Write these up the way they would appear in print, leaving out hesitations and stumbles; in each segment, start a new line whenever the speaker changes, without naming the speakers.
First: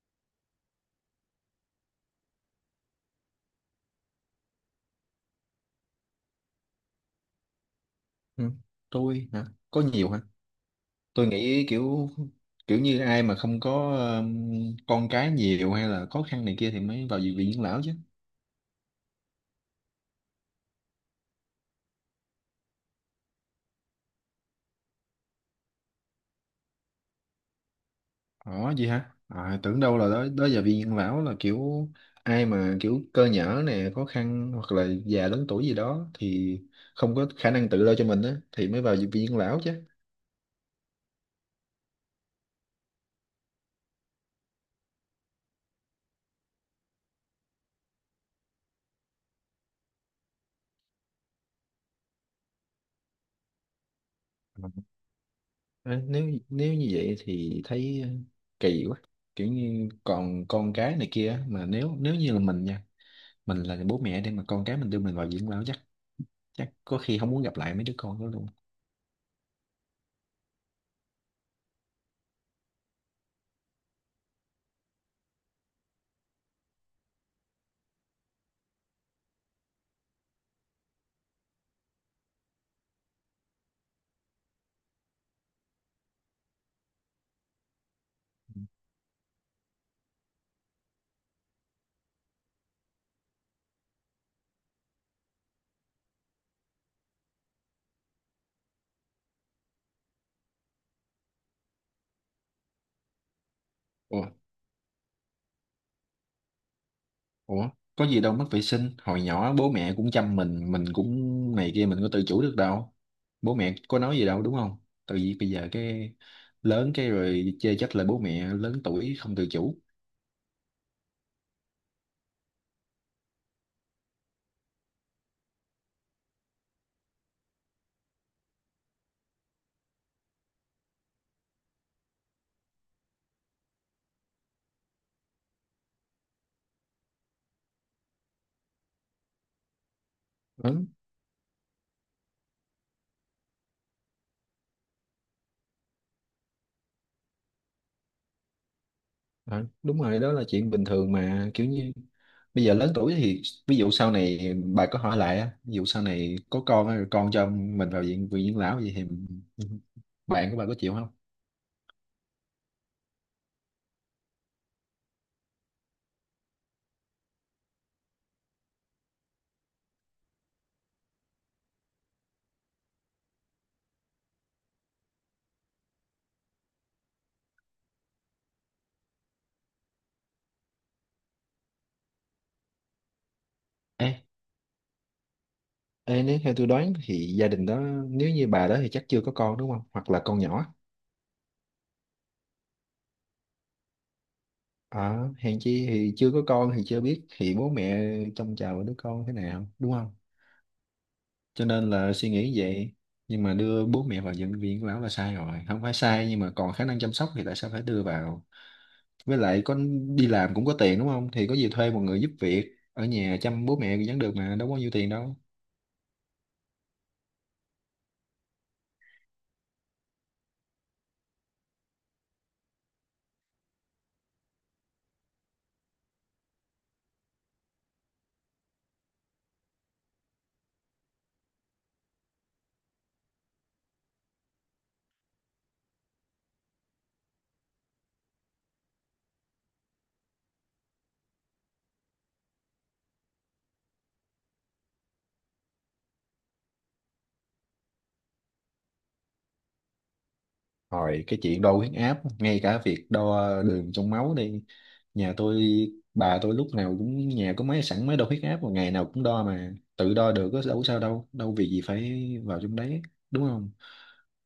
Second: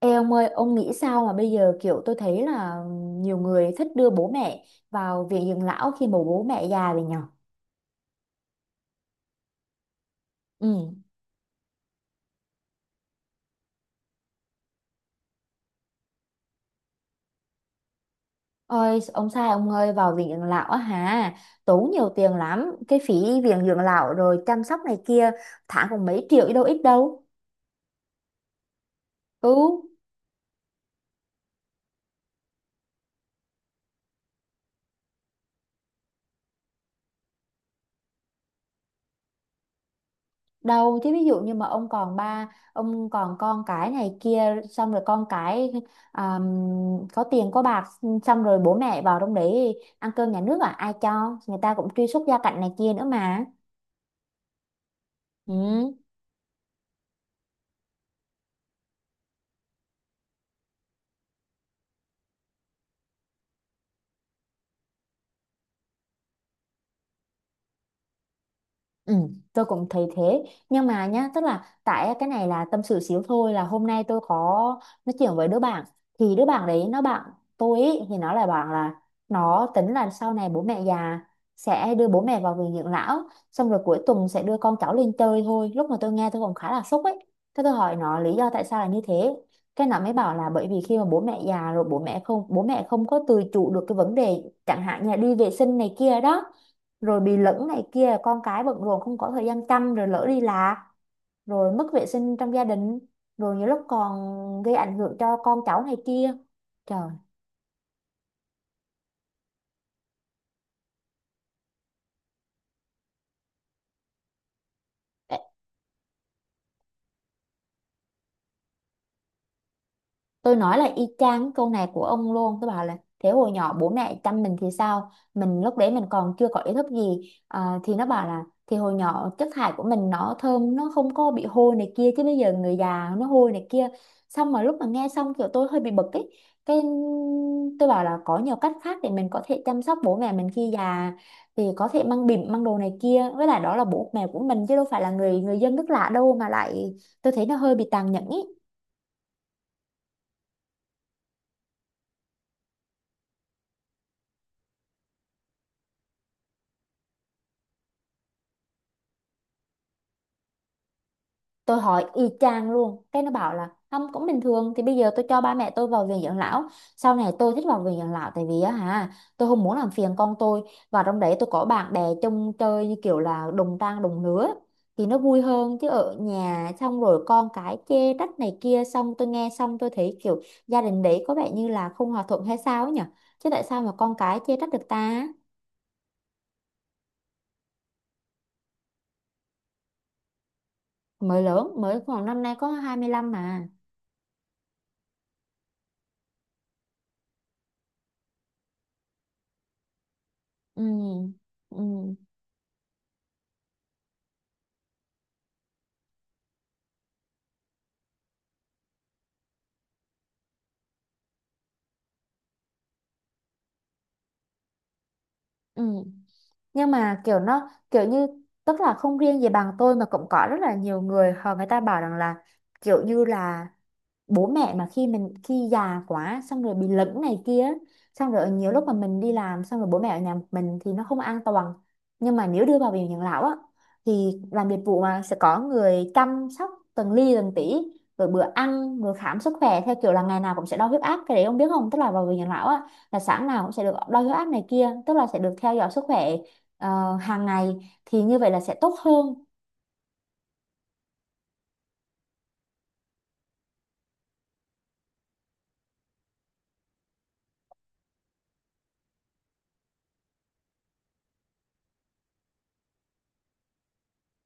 Ê ông ơi, ông nghĩ sao mà bây giờ kiểu tôi thấy là nhiều người thích đưa bố mẹ vào viện dưỡng lão khi mà bố mẹ già rồi nhở?
Ừ, tôi hả có nhiều hả.
Ừ.
Tôi nghĩ kiểu kiểu như ai mà không có con cái nhiều hay là khó khăn này kia thì mới vào viện dưỡng lão chứ.
Ôi, ông sai ông ơi, vào viện dưỡng lão á hả? Tốn nhiều tiền lắm, cái phí viện dưỡng lão rồi chăm sóc này kia, tháng cũng mấy triệu chứ đâu ít đâu.
Ờ Gì hả?
Ừ.
À, tưởng đâu là đó đó giờ viện dưỡng lão là kiểu ai mà kiểu cơ nhở nè khó khăn hoặc là già lớn tuổi gì đó thì không có khả năng tự lo cho mình á thì mới vào viện dưỡng lão chứ.
Đâu chứ ví dụ như mà ông còn ba ông còn con cái này kia xong rồi con cái có tiền có bạc xong rồi bố mẹ vào trong đấy ăn cơm nhà nước à, ai cho, người ta cũng truy xuất gia cảnh này kia nữa mà. Ừ.
Ờ, nếu nếu như vậy thì thấy kỳ quá. Kiểu như còn con cái này kia á, mà nếu nếu như là mình nha, mình là bố mẹ để mà con cái mình đưa mình vào dưỡng lão, chắc chắc có khi không muốn gặp lại mấy đứa con đó luôn.
Ừ, tôi cũng thấy thế nhưng mà nhá, tức là tại cái này là tâm sự xíu thôi, là hôm nay tôi có nói chuyện với đứa bạn, thì đứa bạn đấy nó, bạn tôi ý, thì nó lại bảo là nó tính là sau này bố mẹ già sẽ đưa bố mẹ vào viện dưỡng lão xong rồi cuối tuần sẽ đưa con cháu lên chơi thôi. Lúc mà tôi nghe tôi còn khá là sốc ấy. Thế tôi hỏi nó lý do tại sao là như thế, cái nó mới bảo là bởi vì khi mà bố mẹ già rồi bố mẹ không có tự chủ được cái vấn đề chẳng hạn như là đi vệ sinh này kia đó, rồi bị lẫn này kia, con cái bận rộn không có thời gian chăm rồi lỡ đi lạc, rồi mất vệ sinh trong gia đình, rồi nhiều lúc còn
ủa
gây ảnh hưởng cho con cháu này kia. Trời.
ủa có gì đâu, mất vệ sinh hồi nhỏ bố mẹ cũng chăm mình cũng này kia mình có tự chủ được đâu, bố mẹ có nói gì đâu đúng không? Tại vì bây giờ cái lớn cái rồi chê trách là bố mẹ lớn tuổi không tự chủ.
Tôi nói là y chang cái câu này của ông luôn. Tôi bảo là thế hồi nhỏ bố mẹ chăm mình thì sao? Mình lúc đấy mình còn chưa có ý thức gì à? Thì nó bảo là thì hồi nhỏ chất thải của mình nó thơm, nó không có bị hôi này kia, chứ bây giờ người già nó hôi này kia. Xong mà lúc mà nghe xong kiểu tôi hơi bị bực ấy. Cái tôi bảo là có nhiều cách khác để mình có thể chăm sóc bố mẹ mình khi
Ừ,
già, thì có thể mang bỉm mang đồ này kia, với lại đó là bố mẹ của mình chứ đâu phải là người, người dân nước lạ đâu mà lại. Tôi thấy nó hơi bị tàn nhẫn ý.
ừ, đúng rồi, đó là chuyện bình thường mà. Kiểu như bây giờ lớn tuổi thì ví dụ sau này bà có hỏi lại á, ví dụ sau này có con á, rồi con cho mình vào viện viện dưỡng lão vậy thì bạn của bà có chịu không?
Tôi hỏi y chang luôn, cái nó bảo là không cũng bình thường, thì bây giờ tôi cho ba mẹ tôi vào viện dưỡng lão, sau này tôi thích vào viện dưỡng lão, tại vì á hả tôi không muốn làm phiền con tôi và trong đấy tôi có bạn bè chung chơi như kiểu là đồng trang đồng lứa thì nó vui hơn, chứ ở nhà xong rồi con cái chê trách này kia. Xong tôi nghe xong tôi thấy kiểu gia đình đấy có vẻ như là không hòa thuận hay sao ấy nhỉ, chứ tại sao mà
Ê,
con cái chê trách được ta.
ê, nếu theo tôi đoán thì gia đình đó, nếu như bà đó thì chắc chưa có con đúng không? Hoặc là con nhỏ.
Mới lớn mới khoảng năm nay có 25 mà.
À, hèn chi, thì chưa có con thì chưa biết thì bố mẹ trông chào đứa con thế nào đúng không?
Ừ.
Cho
Ừ.
nên là suy nghĩ vậy. Nhưng mà đưa bố mẹ vào bệnh viện bảo là sai rồi. Không phải sai nhưng mà còn khả năng chăm sóc thì tại sao phải đưa vào? Với lại có đi làm cũng có tiền đúng không? Thì có gì thuê một người giúp việc ở nhà chăm bố mẹ vẫn được mà, đâu có nhiêu tiền đâu.
Ừ. Nhưng mà kiểu nó kiểu như tức là không riêng gì bằng tôi mà cũng có rất là nhiều người họ, người ta bảo rằng là kiểu như là bố mẹ mà khi mình, khi già quá xong rồi bị lẫn này kia, xong rồi nhiều lúc mà mình đi làm xong rồi bố mẹ ở nhà một mình thì nó không an toàn, nhưng mà nếu đưa vào viện养lão á thì làm dịch vụ mà sẽ có người chăm sóc từng ly từng tí, rồi bữa ăn rồi khám sức khỏe theo kiểu là ngày nào cũng sẽ đo huyết áp. Cái đấy ông biết không, tức là vào viện养lão á là sáng nào cũng sẽ được đo huyết áp này kia, tức là sẽ được theo dõi sức khỏe hàng ngày, thì như vậy là sẽ tốt hơn.
Rồi cái chuyện đo huyết áp, ngay cả việc đo đường trong máu đi. Nhà tôi, bà tôi lúc nào cũng nhà có máy sẵn, máy đo huyết áp, mà ngày nào cũng đo mà. Tự đo được có đâu, có sao đâu, đâu vì gì phải vào trong đấy, đúng không?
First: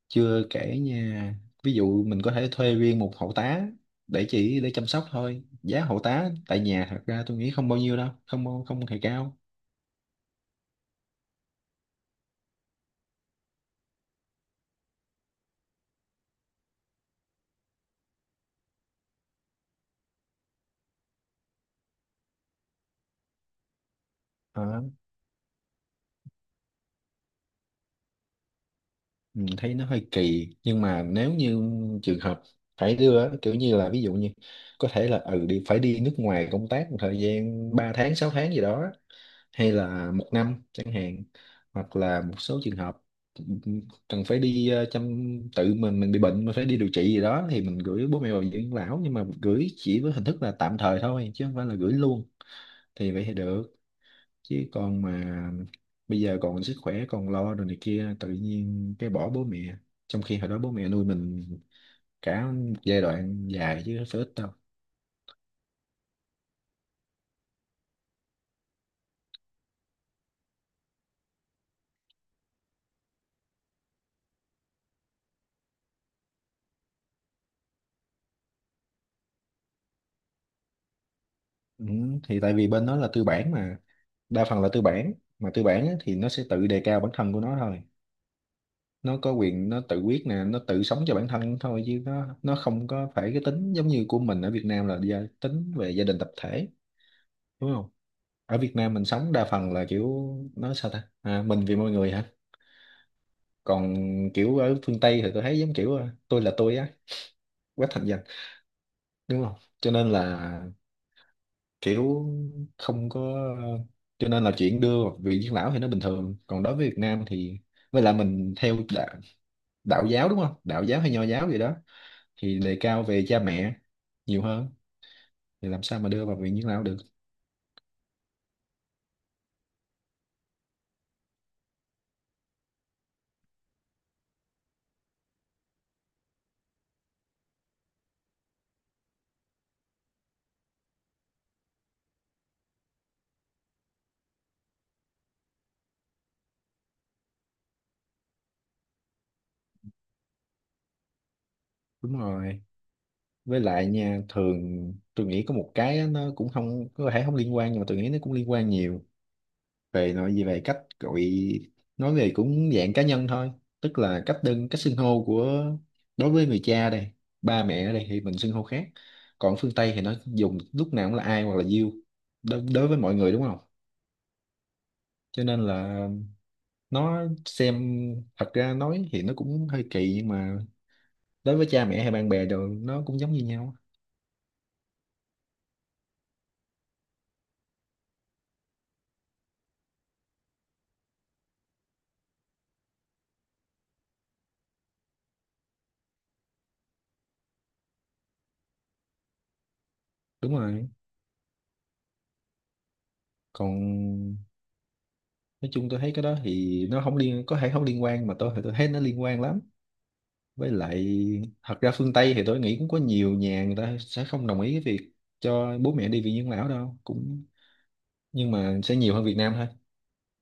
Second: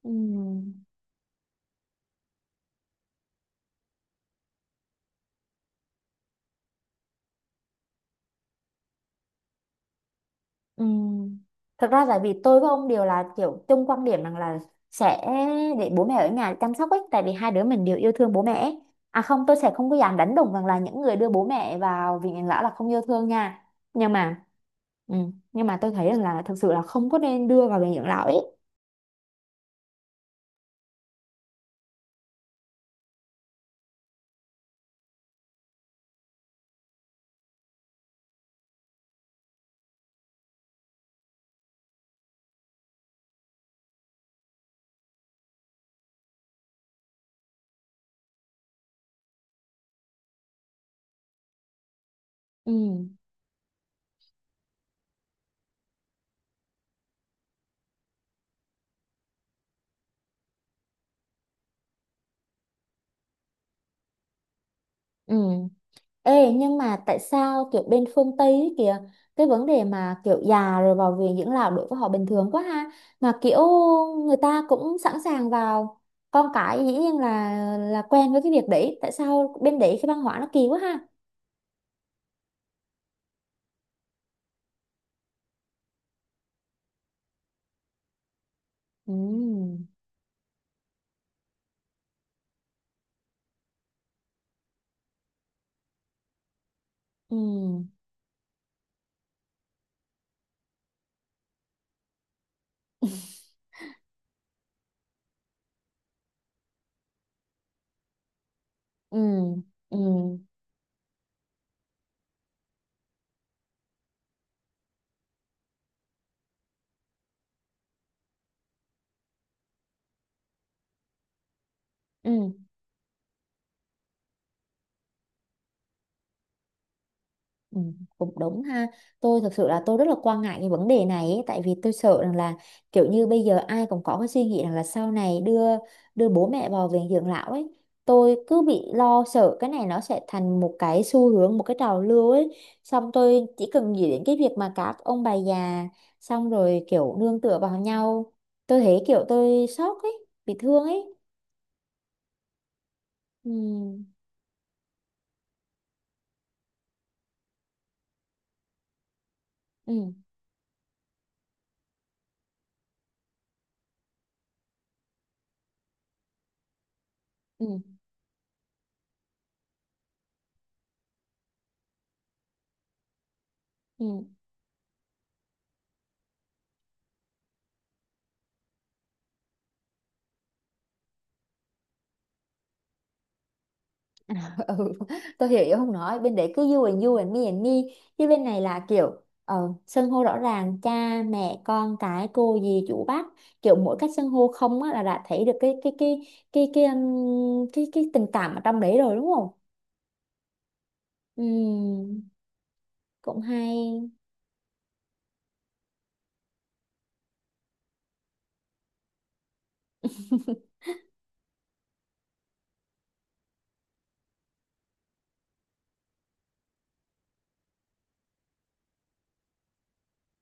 Ừ.
Chưa kể nha, ví dụ mình có thể thuê riêng một hộ tá để để chăm sóc thôi. Giá hộ tá tại nhà thật ra tôi nghĩ không bao nhiêu đâu, không không hề cao.
Ừm, thật ra tại vì tôi với ông đều là kiểu chung quan điểm rằng là sẽ để bố mẹ ở nhà chăm sóc ấy, tại vì hai đứa mình đều yêu thương bố mẹ ấy. À không, tôi sẽ không có dám đánh đồng rằng là những người đưa bố mẹ vào viện养lão là không yêu thương nha, nhưng mà
Ờ.
nhưng mà tôi thấy rằng là thực sự là không có nên đưa vào viện养lão ấy.
Mình thấy nó hơi kỳ nhưng mà nếu như trường hợp phải đưa á, kiểu như là ví dụ như có thể là ừ đi phải đi nước ngoài công tác một thời gian 3 tháng 6 tháng gì đó, hay là 1 năm chẳng hạn, hoặc là một số trường hợp cần phải đi chăm, tự mình bị bệnh mà phải đi điều trị gì đó thì mình gửi bố mẹ vào dưỡng lão, nhưng mà gửi chỉ với hình thức là tạm thời thôi chứ không phải là gửi luôn,
Ừ.
thì vậy thì được. Chứ còn mà bây giờ còn sức khỏe còn lo rồi này kia tự nhiên cái bỏ bố mẹ, trong khi hồi đó bố mẹ nuôi mình cả một giai đoạn dài chứ không phải ít đâu.
Ừ. Ê, nhưng mà tại sao kiểu bên phương Tây ấy kìa, cái vấn đề mà kiểu già rồi vào viện dưỡng lão đối với họ bình thường quá ha, mà kiểu người ta cũng sẵn sàng vào, con cái dĩ nhiên là quen với cái việc đấy. Tại sao bên đấy cái văn hóa nó kỳ quá ha.
Ừ, thì tại vì bên đó là tư bản mà, đa phần là tư bản. Mà tư bản á, thì nó sẽ tự đề cao bản thân của nó thôi,
Ừ.
nó có quyền, nó tự quyết nè, nó tự sống cho bản thân thôi, chứ nó không có phải cái tính giống như của mình ở Việt Nam là tính về gia đình tập thể,
Ừ.
đúng không? Ở Việt Nam mình sống đa phần là kiểu nói sao ta, à, mình vì mọi người hả. Còn kiểu ở phương Tây thì tôi thấy giống kiểu ờ, tôi là tôi á, quá thành danh,
Ừ.
đúng không? Cho
Ừ.
nên là kiểu không có, cho nên là chuyện đưa vị dưỡng lão thì nó bình thường, còn đối với Việt Nam thì với lại mình theo đạo, đạo giáo đúng không, đạo giáo hay nho giáo gì đó,
Ừ.
thì đề cao về cha mẹ nhiều hơn, thì làm sao mà đưa vào viện dưỡng lão được.
Ừ, cũng đúng ha. Tôi thật sự là tôi rất là quan ngại cái vấn đề này ấy, tại vì tôi sợ rằng là kiểu như bây giờ ai cũng có cái suy nghĩ rằng là sau này đưa đưa bố mẹ vào viện dưỡng lão ấy. Tôi cứ bị lo sợ cái này nó sẽ thành một cái xu hướng, một cái trào lưu ấy. Xong tôi chỉ cần nghĩ đến cái việc mà các ông bà già xong rồi kiểu nương tựa vào nhau, tôi thấy kiểu tôi sốc ấy, bị thương ấy.
Đúng rồi,
Ừ,
với lại nha thường tôi nghĩ có một cái á, nó cũng không có thể không liên quan nhưng mà tôi nghĩ nó cũng liên quan nhiều
ừ,
về nội gì về cách gọi, nói về cũng dạng cá nhân thôi, tức là cách cách xưng hô của đối với người cha đây, ba
ừ,
mẹ ở đây thì mình xưng hô khác. Còn phương Tây thì nó dùng lúc nào cũng là ai hoặc là you đối với mọi người đúng không?
ừ.
Cho nên là nó xem, thật ra nói thì nó cũng hơi kỳ nhưng mà đối với cha mẹ hay bạn bè rồi nó cũng giống như nhau.
Ừ, tôi hiểu ý, không nói bên đấy cứ you and you and me and me, chứ bên này là kiểu xưng hô rõ ràng, cha mẹ con cái cô dì chú bác, kiểu mỗi cách xưng hô không á là đã thấy được cái cái tình cảm ở trong đấy rồi đúng không.
Đúng rồi.
Ừm, cũng hay.
Còn nói chung tôi thấy cái đó thì nó không liên có thể không liên quan, mà tôi thì tôi thấy nó liên quan lắm. Với lại thật ra phương Tây thì tôi nghĩ cũng có nhiều nhà người ta sẽ không đồng ý cái việc cho bố mẹ đi viện dưỡng lão đâu, cũng nhưng mà sẽ nhiều hơn Việt Nam thôi.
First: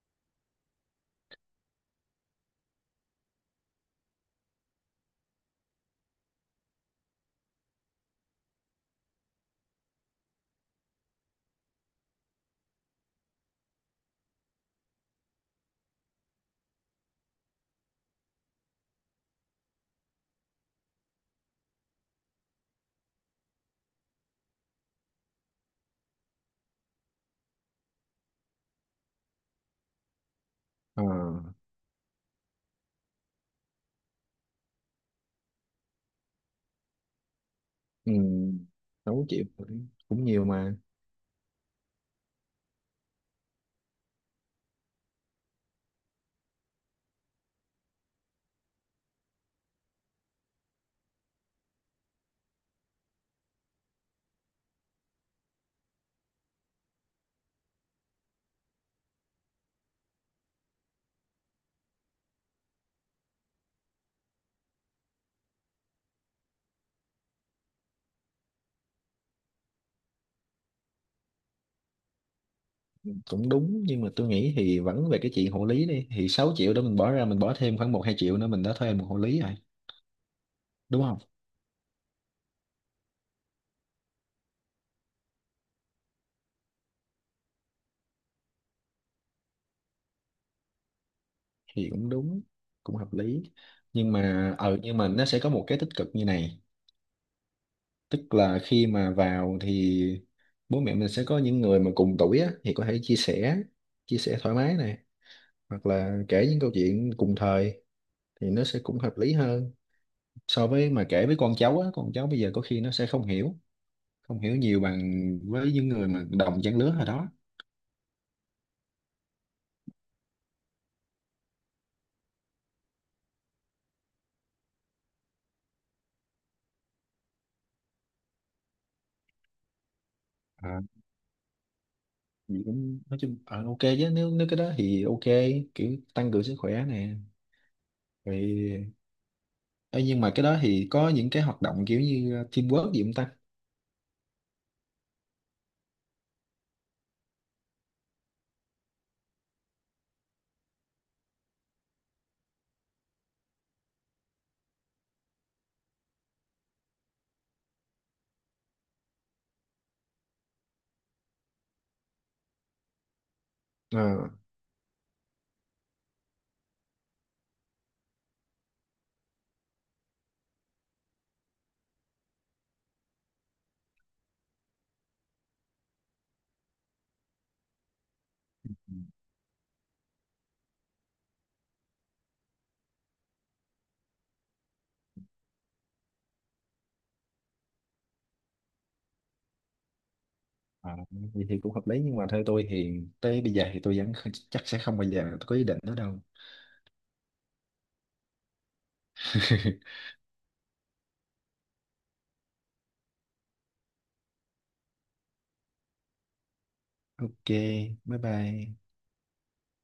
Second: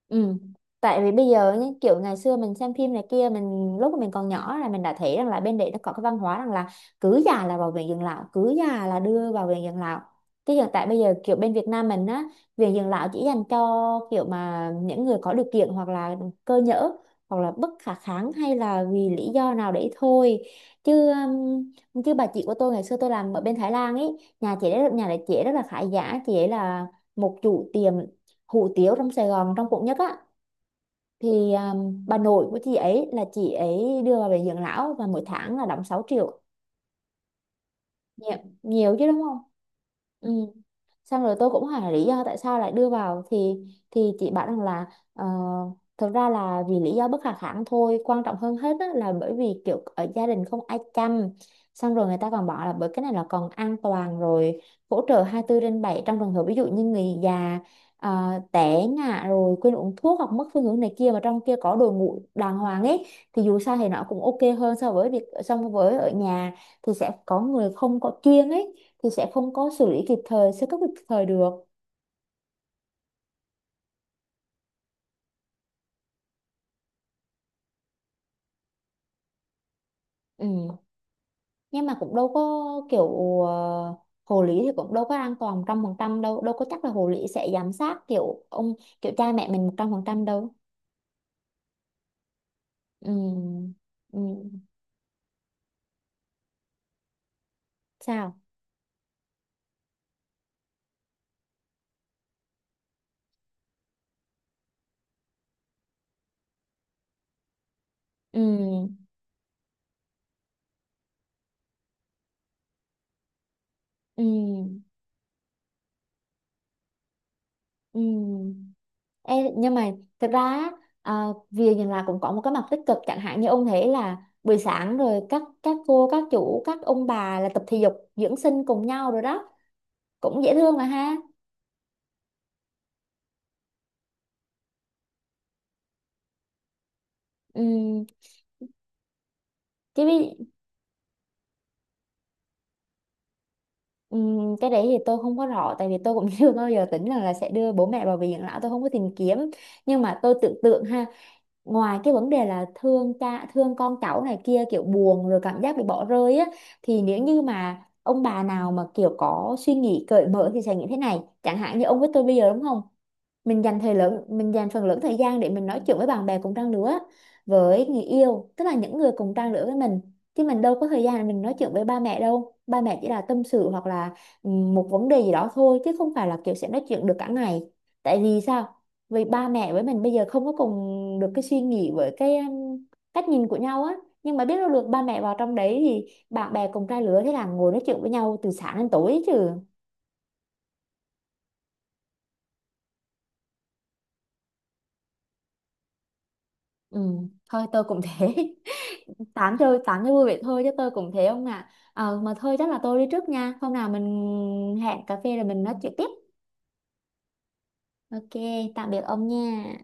Ừ. Tại vì bây giờ nhá, kiểu ngày xưa mình xem phim này kia, mình lúc mà mình còn nhỏ là mình đã thấy rằng là bên đấy nó có cái văn hóa rằng là cứ già là vào viện dưỡng lão, cứ già là đưa vào viện dưỡng lão. Cái hiện tại bây giờ kiểu bên Việt Nam mình á, viện dưỡng lão chỉ dành cho kiểu mà những người có điều kiện, hoặc là cơ nhỡ, hoặc là bất khả kháng hay là vì lý do nào đấy thôi chứ chứ bà chị của tôi ngày xưa tôi làm ở bên Thái Lan ấy, nhà chị ấy, nhà đấy chị ấy rất là khá giả, chị ấy là một chủ tiệm hủ tiếu trong Sài Gòn, trong quận nhất á.
Ờ,
Thì bà nội của chị ấy là chị ấy đưa vào bệnh dưỡng lão và mỗi tháng là đóng 6 triệu.
ừ,
Nhiều, nhiều chứ đúng
sáu
không.
triệu cũng
Ừ.
nhiều mà.
Xong rồi tôi cũng hỏi là lý do tại sao lại đưa vào thì chị bảo rằng là ờ, thực ra là vì lý do bất khả kháng thôi, quan trọng hơn hết á, là bởi vì kiểu ở gia đình không ai chăm. Xong rồi người ta còn bảo là bởi cái này là còn an toàn, rồi hỗ trợ 24 trên 7 trong trường hợp ví dụ như người già té ngã rồi quên uống thuốc hoặc mất phương hướng này kia, mà trong kia có đội ngũ đàng hoàng ấy thì dù sao thì nó cũng ok hơn so với việc, so với ở nhà thì sẽ có người không có chuyên ấy thì sẽ không có xử lý kịp thời, sơ cấp kịp thời được.
Cũng đúng nhưng mà tôi nghĩ thì vẫn về cái chuyện hộ lý đi, thì 6 triệu đó mình bỏ ra, mình bỏ thêm khoảng 1 2 triệu nữa mình đã thuê một hộ lý rồi,
Ừ.
đúng không?
Nhưng mà cũng đâu có kiểu ờ, hồ lý thì cũng đâu có an toàn 100% đâu, đâu có chắc là hồ lý sẽ giám sát kiểu ông, kiểu cha mẹ mình 100% đâu.
Thì cũng đúng, cũng
Ừ.
hợp lý. Nhưng
Ừ.
mà ờ nhưng mà nó sẽ có một cái tích cực như này, tức
Sao.
là khi mà vào thì bố mẹ mình sẽ có những người mà cùng tuổi á, thì có thể chia sẻ, thoải mái này, hoặc là kể những câu chuyện cùng thời,
Ừ.
thì nó sẽ cũng hợp lý hơn so với mà kể với con cháu á, con cháu bây giờ có khi nó sẽ không hiểu,
Ừ.
nhiều bằng với những người mà đồng trang lứa hồi đó.
Ừ. Ê, nhưng mà thật ra á, à, việc nhìn là cũng có một cái mặt tích cực, chẳng hạn như ông thấy là buổi sáng rồi các cô, các chủ, các ông bà là tập thể dục dưỡng sinh cùng nhau rồi đó, cũng dễ thương
À,
mà ha.
thì cũng nói chung ờ, ok chứ, nếu nếu cái đó thì ok, kiểu tăng cường sức khỏe nè,
Ừ.
rồi. Ê, nhưng mà cái đó thì có những cái hoạt động kiểu như teamwork gì không ta?
Cái đấy thì tôi không có rõ tại vì tôi cũng chưa bao giờ tính rằng là sẽ đưa bố mẹ vào viện dưỡng lão, tôi không có tìm kiếm, nhưng mà tôi tưởng tượng ha, ngoài cái vấn đề là thương cha thương con cháu này kia, kiểu buồn rồi cảm giác bị bỏ rơi á, thì nếu như mà ông bà nào mà kiểu có suy nghĩ cởi mở thì sẽ như thế này, chẳng hạn như ông với tôi bây giờ đúng không, mình dành thời lượng,
Ờ.
mình dành phần lớn thời gian để mình nói chuyện với bạn bè cùng trang lứa, với người yêu, tức là những người cùng trang lứa với mình, chứ mình đâu có thời gian để mình nói chuyện với ba mẹ đâu, ba mẹ chỉ là tâm sự hoặc là ừ, một vấn đề gì đó thôi chứ không phải là kiểu sẽ nói chuyện được cả ngày. Tại vì sao? Vì ba mẹ với mình bây giờ không có cùng được cái suy nghĩ với cái cách nhìn của nhau á, nhưng mà biết đâu được ba mẹ vào trong đấy thì bạn bè cùng trang lứa thế là ngồi nói chuyện với nhau từ sáng đến tối chứ.
À, vậy thì cũng hợp lý nhưng mà theo tôi thì tới bây giờ thì tôi vẫn chắc sẽ không bao giờ tôi có ý định đó đâu.
Ừ, thôi tôi cũng thế. Tám chơi tám cho vui vậy thôi chứ tôi cũng thế ông ạ. À, mà thôi chắc là tôi đi trước nha, hôm nào mình hẹn cà phê rồi mình nói chuyện tiếp.
Ok, bye
Ok,
bye.
tạm biệt ông nha.